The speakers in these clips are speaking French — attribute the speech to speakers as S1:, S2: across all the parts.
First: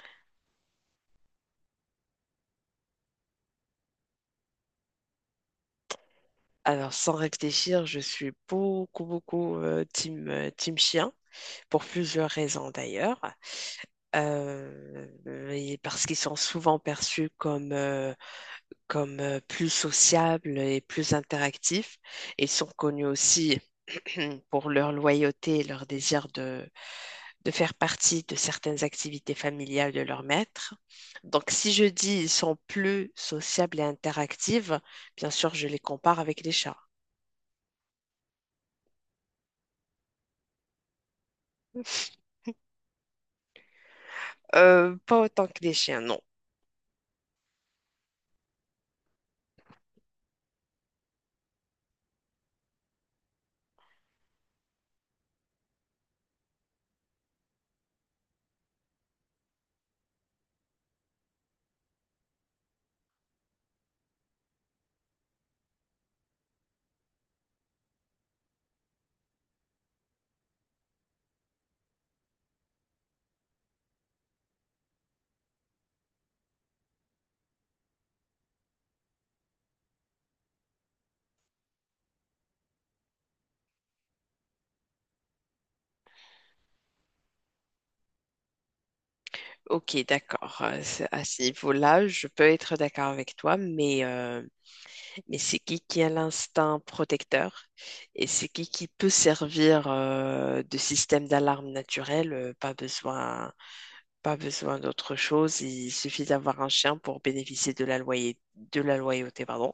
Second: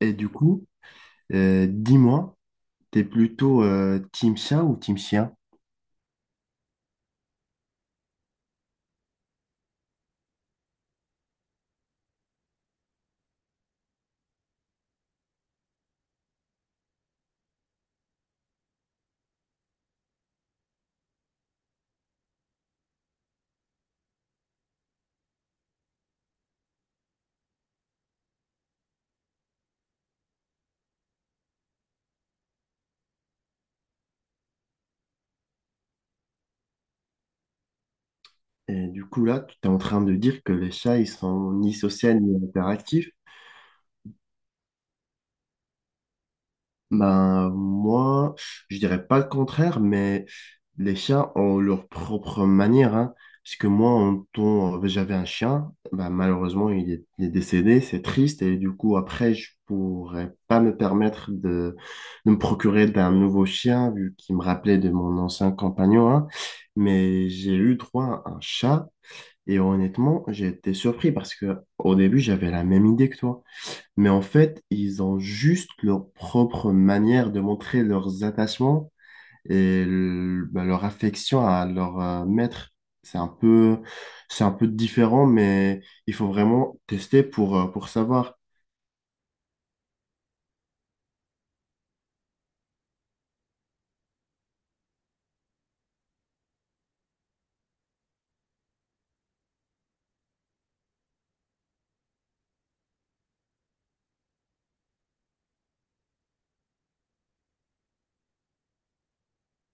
S1: Et du coup, dis-moi, t'es plutôt team chat ou team chien?
S2: Alors, sans réfléchir, je suis beaucoup, beaucoup team, team chien, pour plusieurs raisons d'ailleurs. Euh, et parce qu'ils sont souvent perçus comme plus sociables et plus interactifs. Ils sont connus aussi pour leur loyauté et leur désir de faire partie de certaines activités familiales de leur maître. Donc, si je dis ils sont plus sociables et interactifs, bien sûr, je les compare avec les chats.
S1: Et du coup, là, tu es en train de dire que les chats, ils sont ni sociaux ni interactifs.
S2: Pas autant que les chiens, non.
S1: Ben, moi, je dirais pas le contraire, mais les chats ont leur propre manière, hein. Parce que moi, en temps, j'avais un chien, ben, malheureusement, il est décédé, c'est triste, et du coup, après, je pourrais pas me permettre de me procurer d'un nouveau chien, vu qu'il me rappelait de mon ancien compagnon, hein. Mais j'ai eu droit à un chat, et honnêtement, j'ai été surpris parce que au début, j'avais la même idée que toi. Mais en fait, ils ont juste leur propre manière de montrer leurs attachements bah, leur affection à leur maître. C'est un peu, c'est un peu différent, mais il faut vraiment tester pour savoir.
S2: Ok, d'accord. À ce niveau-là, je peux être d'accord avec toi, mais c'est qui a l'instinct protecteur et c'est qui peut servir de système d'alarme naturel? Pas besoin, pas besoin d'autre chose. Il suffit d'avoir un chien pour bénéficier de de la loyauté, pardon,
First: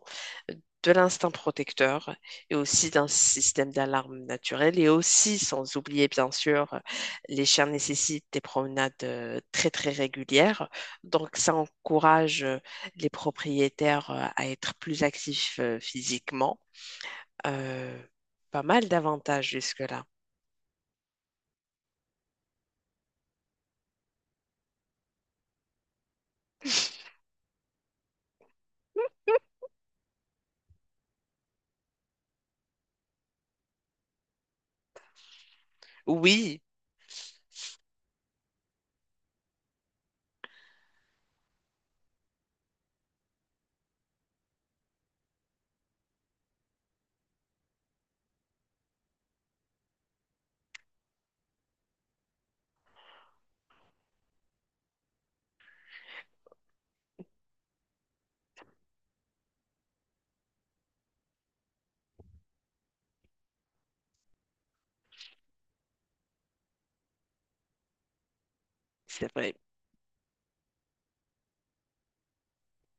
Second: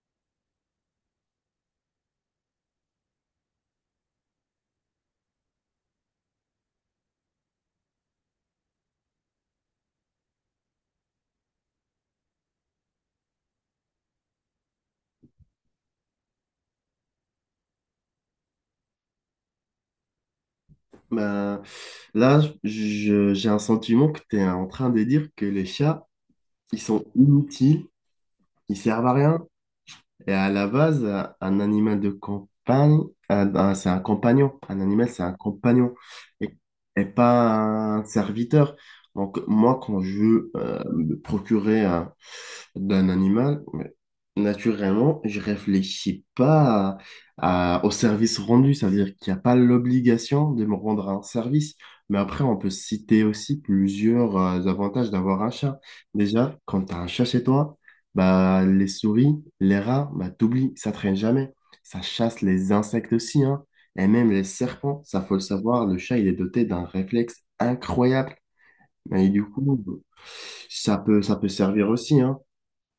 S2: de l'instinct protecteur et aussi d'un système d'alarme naturel. Et aussi, sans oublier, bien sûr, les chiens nécessitent des promenades très, très régulières. Donc, ça encourage les propriétaires à être plus actifs physiquement. Euh, Pas mal d'avantages jusque-là.
S1: Bah, là, j'ai un sentiment que tu es en train de dire que les chats, ils sont inutiles, ils servent à rien, et à la base, un animal de campagne, c'est un compagnon. Un animal, c'est un compagnon et,
S2: Oui,
S1: et pas un serviteur. Donc, moi, quand je veux me procurer d'un animal, mais naturellement, je réfléchis pas au service rendu. C'est-à-dire qu'il n'y a pas l'obligation de me rendre un service. Mais après, on peut citer aussi plusieurs avantages d'avoir un chat. Déjà, quand tu as un chat chez toi, bah, les souris, les rats, bah, t'oublies, ça traîne jamais. Ça chasse les insectes aussi, hein. Et même les serpents, ça faut le savoir, le chat, il est doté d'un réflexe incroyable. Et
S2: c'est
S1: du
S2: vrai.
S1: coup, ça peut servir aussi, hein.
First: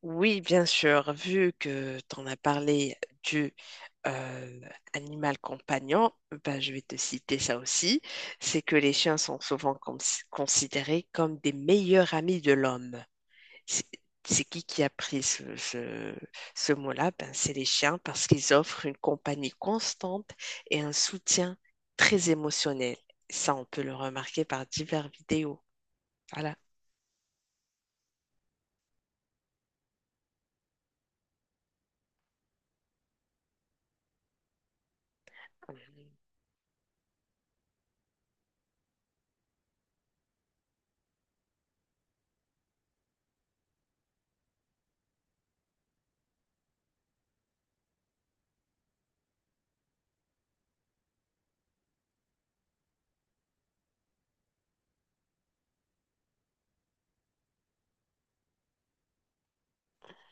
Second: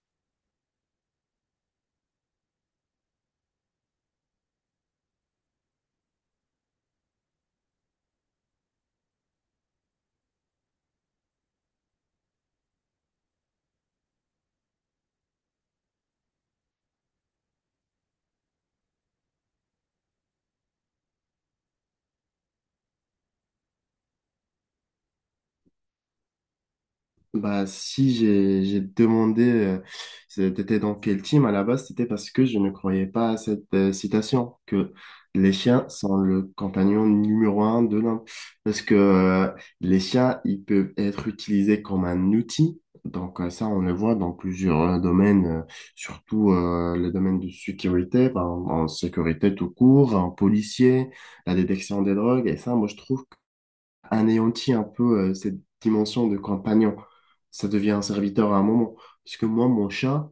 S2: Oui, bien sûr, vu que tu en as parlé du euh, animal compagnon, ben, je vais te citer ça aussi, c'est que les chiens sont souvent considérés comme des meilleurs amis de l'homme. C'est c'est qui a pris ce mot-là? Ben, c'est les chiens parce qu'ils offrent une compagnie constante et un soutien très émotionnel. Ça, on peut le remarquer par diverses vidéos. Voilà.
S1: Bah, si j'ai demandé c'était dans quel team à la base, c'était parce que je ne croyais pas à cette citation que les chiens sont le compagnon numéro 1 de l'homme. Parce que les chiens, ils peuvent être utilisés comme un outil. Donc ça, on le voit dans plusieurs domaines, surtout le domaine de sécurité, par en sécurité tout court, en policier, la détection des drogues. Et ça, moi, je trouve anéantit un peu cette dimension de compagnon. Ça devient un serviteur à un moment. Parce que moi, mon chat,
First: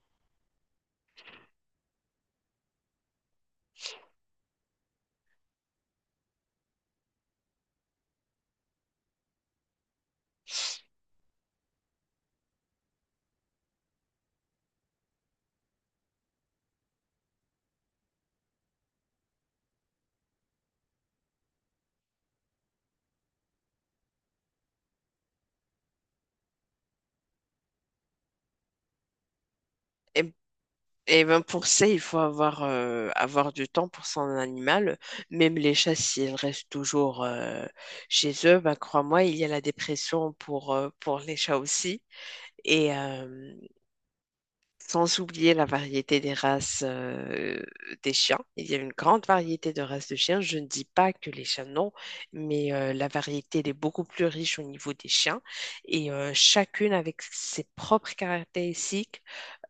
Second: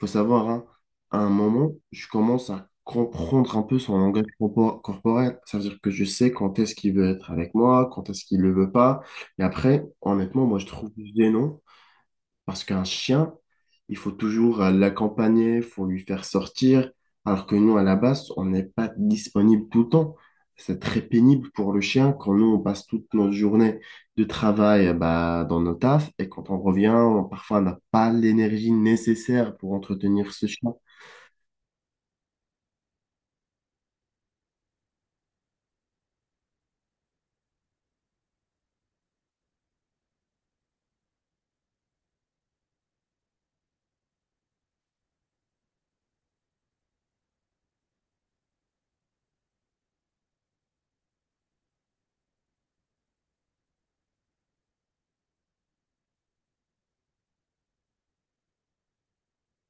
S1: faut savoir, hein, à un moment, je commence à comprendre un peu son langage corporel. Ça veut dire que je sais quand est-ce qu'il veut être avec moi, quand est-ce qu'il ne le veut pas. Et après, honnêtement, moi, je trouve gênant parce qu'un chien, il faut toujours l'accompagner, il faut lui faire sortir, alors que nous, à la base, on n'est pas disponible tout le temps. C'est très pénible pour le chien quand nous, on passe toute notre journée de travail bah, dans nos tafs et quand on revient, parfois, on n'a pas l'énergie nécessaire pour
S2: Et
S1: entretenir ce chien.
S2: Et ben pour ça, il faut avoir du temps pour son animal. Même les chats, s'ils restent toujours chez eux, ben crois-moi, il y a la dépression pour les chats aussi. Et, euh, Sans oublier la variété des races des chiens. Il y a une grande variété de races de chiens. Je ne dis pas que les chiens non, mais la variété elle est beaucoup plus riche au niveau des chiens. Chacune avec ses propres caractéristiques,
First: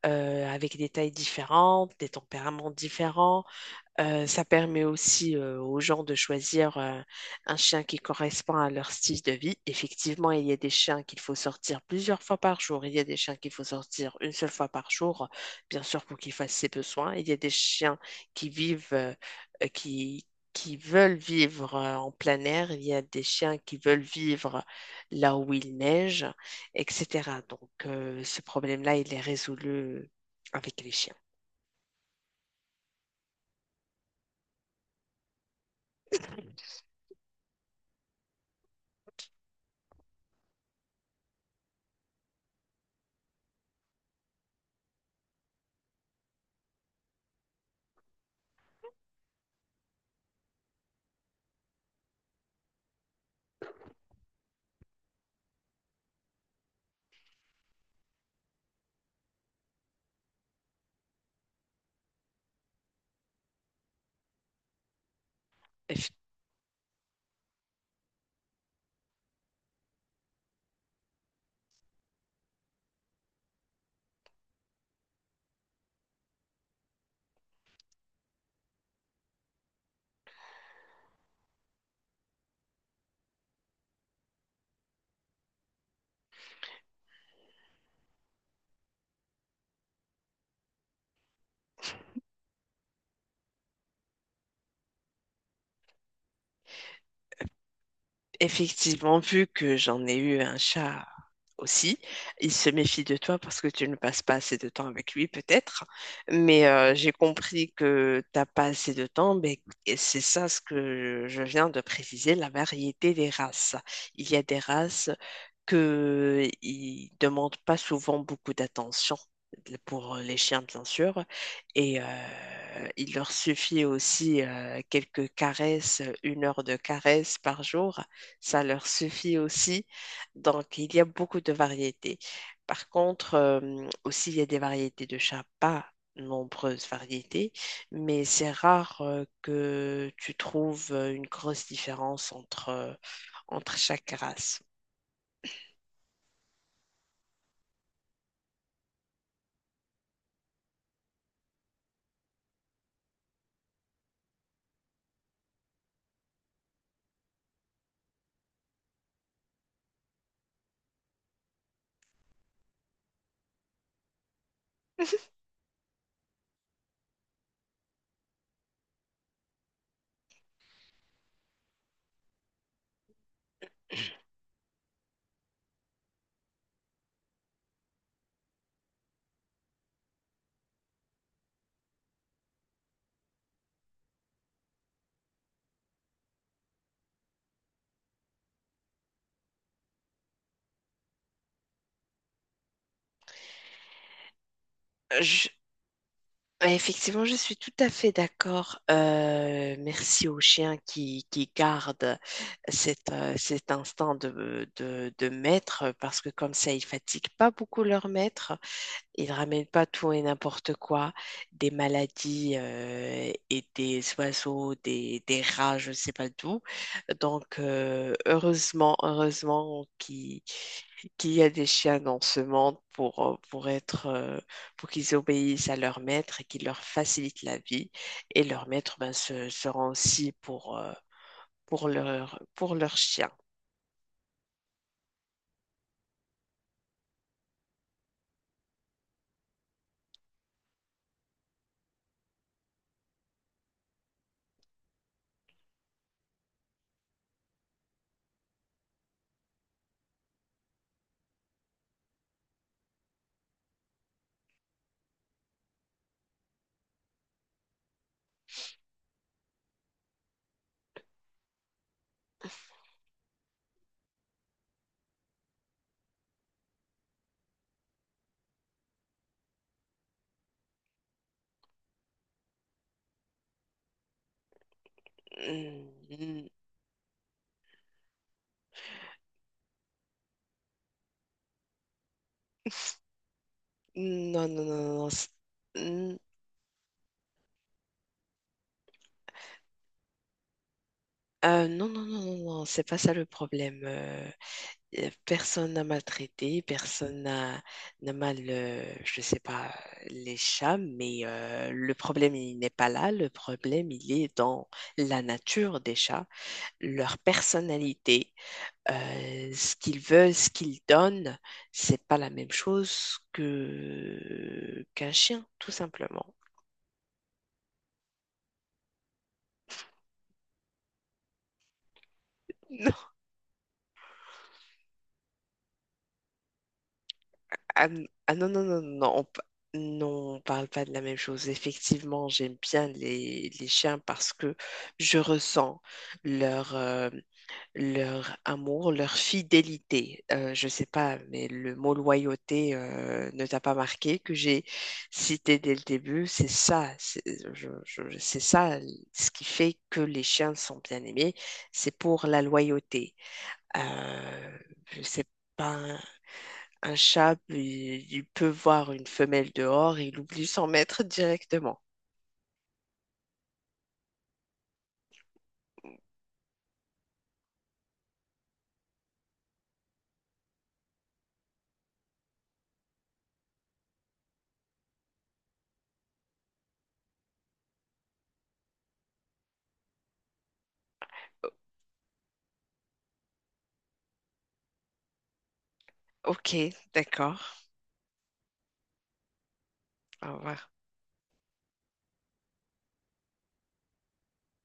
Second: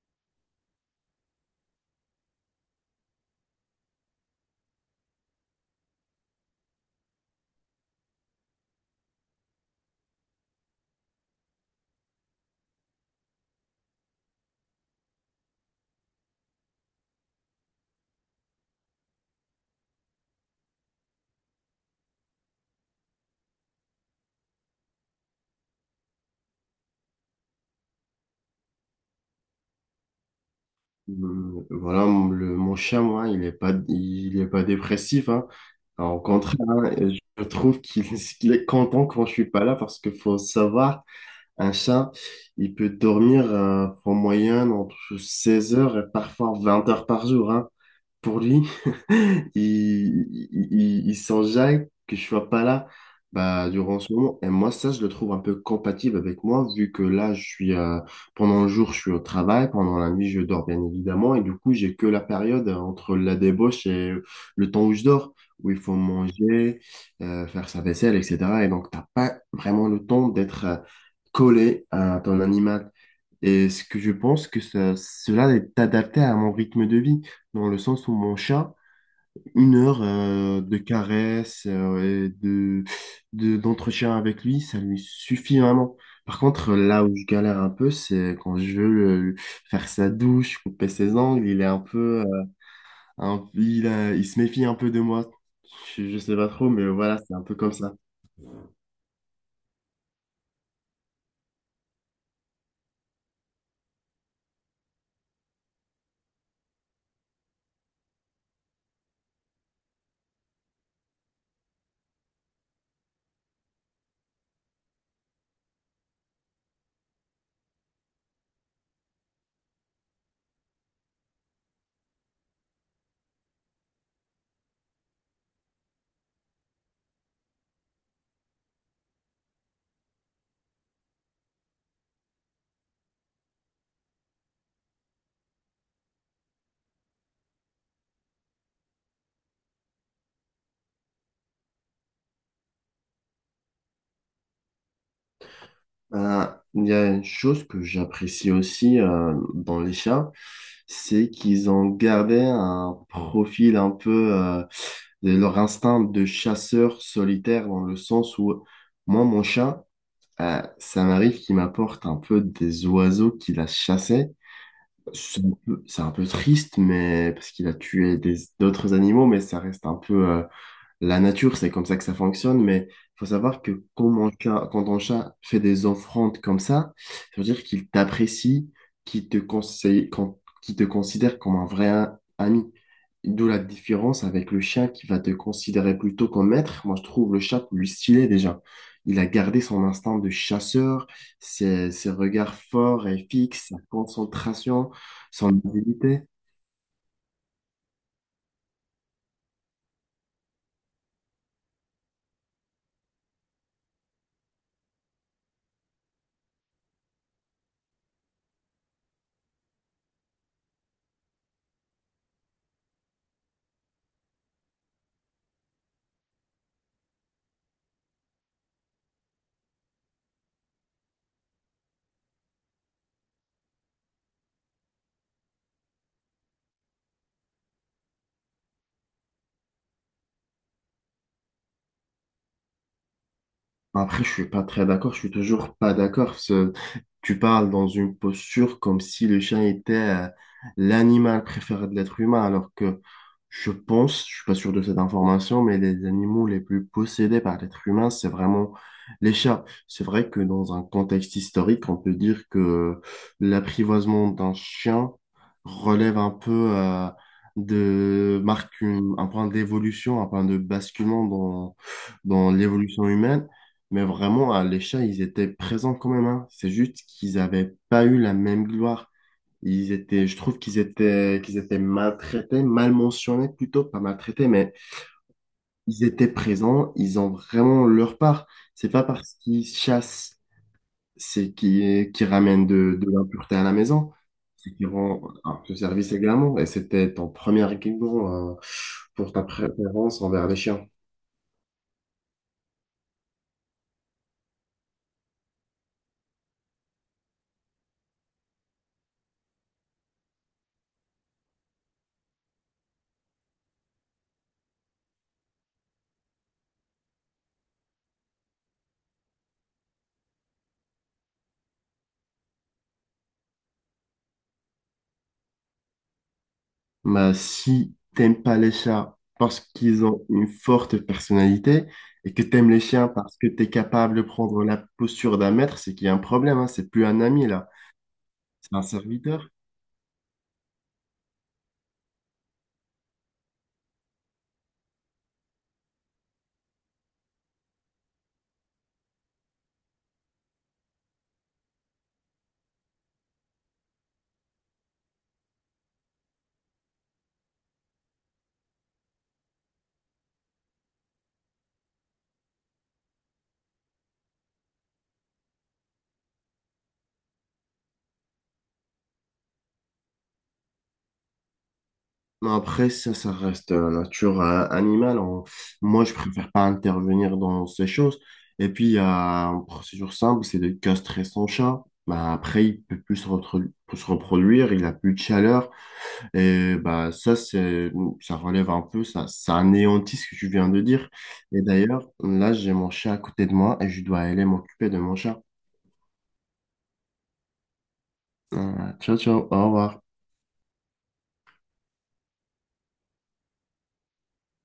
S2: avec des tailles différentes, des tempéraments différents. Ça permet aussi aux gens de choisir un chien qui correspond à leur style de vie. Effectivement, il y a des chiens qu'il faut sortir plusieurs fois par jour. Il y a des chiens qu'il faut sortir une seule fois par jour, bien sûr, pour qu'ils fassent ses besoins. Il y a des chiens qui vivent, euh, euh, qui, qui veulent vivre en plein air. Il y a des chiens qui veulent vivre là où il neige, etc. Donc, ce problème-là, il est résolu avec les chiens.
S1: Voilà, mon chien, moi, il est pas dépressif, hein. Alors, au contraire, hein, je trouve qu'il qu'il est content quand je suis pas là parce que faut savoir. Un chat, il peut dormir en moyenne entre 16 heures et parfois 20 heures par jour, hein. Pour lui, il s'en jaille que je sois pas là, bah, durant ce moment. Et moi, ça, je le trouve un peu compatible avec moi, vu que là, je suis, pendant le jour, je suis au travail, pendant la nuit, je dors, bien évidemment, et du coup, j'ai que la période entre la débauche et le temps où je dors, où il faut manger, faire sa vaisselle, etc. Et donc, t'as pas vraiment le temps d'être... collé à ton animal et ce que je pense que cela est adapté à mon rythme de vie, dans le sens où mon chat, 1 heure de caresses et d'entretien avec lui, ça lui suffit vraiment. Par contre, là où je galère un peu, c'est quand je veux faire sa douche, couper ses ongles, il est un peu, il se méfie un peu de moi. Je sais pas trop, mais voilà, c'est un peu comme ça.
S2: Effectivement, vu que j'en ai eu un chat aussi, il se méfie de toi parce que tu ne passes pas assez de temps avec lui, peut-être. Mais j'ai compris que t'as pas assez de temps, mais c'est ça ce que je viens de préciser, la variété des races. Il y a des races que ils demandent pas souvent beaucoup d'attention pour les chiens, bien sûr, et euh, il leur suffit aussi quelques caresses, une heure de caresses par jour ça leur suffit aussi. Donc, il y a beaucoup de variétés. Par contre, aussi, il y a des variétés de chats, pas nombreuses variétés, mais c'est rare que tu trouves une grosse différence entre chaque race.
S1: Ben, il y a une chose que j'apprécie aussi dans les chats, c'est qu'ils ont gardé un profil un peu de leur instinct de chasseur solitaire dans le sens où moi, mon chat, ça m'arrive qu'il m'apporte un peu des oiseaux qu'il a chassés. C'est un peu triste, mais parce qu'il a tué d'autres animaux, mais ça reste un peu la nature, c'est comme ça que ça fonctionne, mais il faut savoir que quand, quand ton chat fait des offrandes comme ça veut dire qu'il t'apprécie, qu'il te conseille, qu'il te considère comme un vrai ami. D'où la différence avec le chien qui va te considérer plutôt comme maître. Moi, je trouve le chat plus stylé déjà. Il a gardé son instinct de chasseur, ses regards forts et fixes, sa concentration, son
S2: Je-
S1: habileté.
S2: Effectivement, je suis tout à fait d'accord. Merci aux chiens qui gardent cet instinct de maître parce que comme ça, ils fatiguent pas beaucoup leur maître. Ils ramènent pas tout et n'importe quoi, des maladies et des oiseaux, des rats, je ne sais pas d'où. Donc, heureusement, heureusement qu'il y a des chiens dans ce monde pour pour qu'ils obéissent à leur maître et qu'ils leur facilitent la vie. Et leur maître ben, se rend aussi pour leur chien.
S1: Après, je suis pas très d'accord, je suis toujours pas d'accord parce que tu parles dans une posture comme si le chien était l'animal préféré de l'être humain, alors que je pense, je suis pas sûr de cette information, mais les animaux les plus possédés par l'être humain, c'est vraiment les chats. C'est vrai que dans un contexte historique, on peut dire que l'apprivoisement d'un chien relève un peu marque un point d'évolution, un point de basculement dans l'évolution humaine. Mais vraiment, à l'Échat, ils étaient présents quand même, hein. C'est juste qu'ils n'avaient pas eu la même gloire. Ils étaient, je trouve qu'ils étaient maltraités, mal mentionnés plutôt, pas maltraités, mais
S2: Mm,
S1: ils étaient
S2: mm.
S1: présents, ils ont vraiment leur part. C'est pas parce qu'ils chassent, c'est qu'ils ramènent de l'impureté à la maison,
S2: Non, non,
S1: c'est
S2: non,
S1: qu'ils
S2: non, non,
S1: rendent un peu service
S2: mm.
S1: également. Et c'était ton premier argument, pour ta préférence envers les chiens.
S2: Non, non, non, non, non, c'est pas ça le problème. Personne n'a maltraité, personne n'a n'a mal, je sais pas, les chats, mais le problème, il n'est pas là. Le problème, il est dans la nature des chats, leur personnalité, ce qu'ils veulent, ce qu'ils donnent, c'est pas la même chose que qu'un chien, tout simplement.
S1: Bah, si t'aimes pas les chats parce qu'ils ont une forte personnalité et que t'aimes les chiens parce que t'es capable de prendre la posture d'un maître, c'est qu'il y a un problème, hein. C'est plus un ami là,
S2: Ah, ah non, non,
S1: c'est un
S2: non, non, non,
S1: serviteur.
S2: non, on parle pas de la même chose. Effectivement, j'aime bien les chiens parce que je ressens leur, euh, leur amour, leur fidélité. Je sais pas, mais le mot loyauté, ne t'a pas marqué, que j'ai cité dès le début. C'est ça, c'est c'est ça ce qui fait que les chiens sont bien aimés. C'est pour la loyauté. Euh, je sais pas. Un chat, il peut voir une femelle dehors et il oublie son maître directement.
S1: Non, après, ça reste la nature animale. Moi, je préfère pas intervenir dans ces choses. Et puis, il y a une procédure simple, c'est de castrer son chat. Bah, après, il peut plus se reproduire, il a plus de chaleur. Et bah, ça, ça relève un peu, ça anéantit ce que tu viens de dire. Et d'ailleurs, là, j'ai mon chat à côté de moi et je dois aller m'occuper de mon chat.
S2: Ok, d'accord.
S1: Ciao, ciao, au revoir.
S2: Au revoir.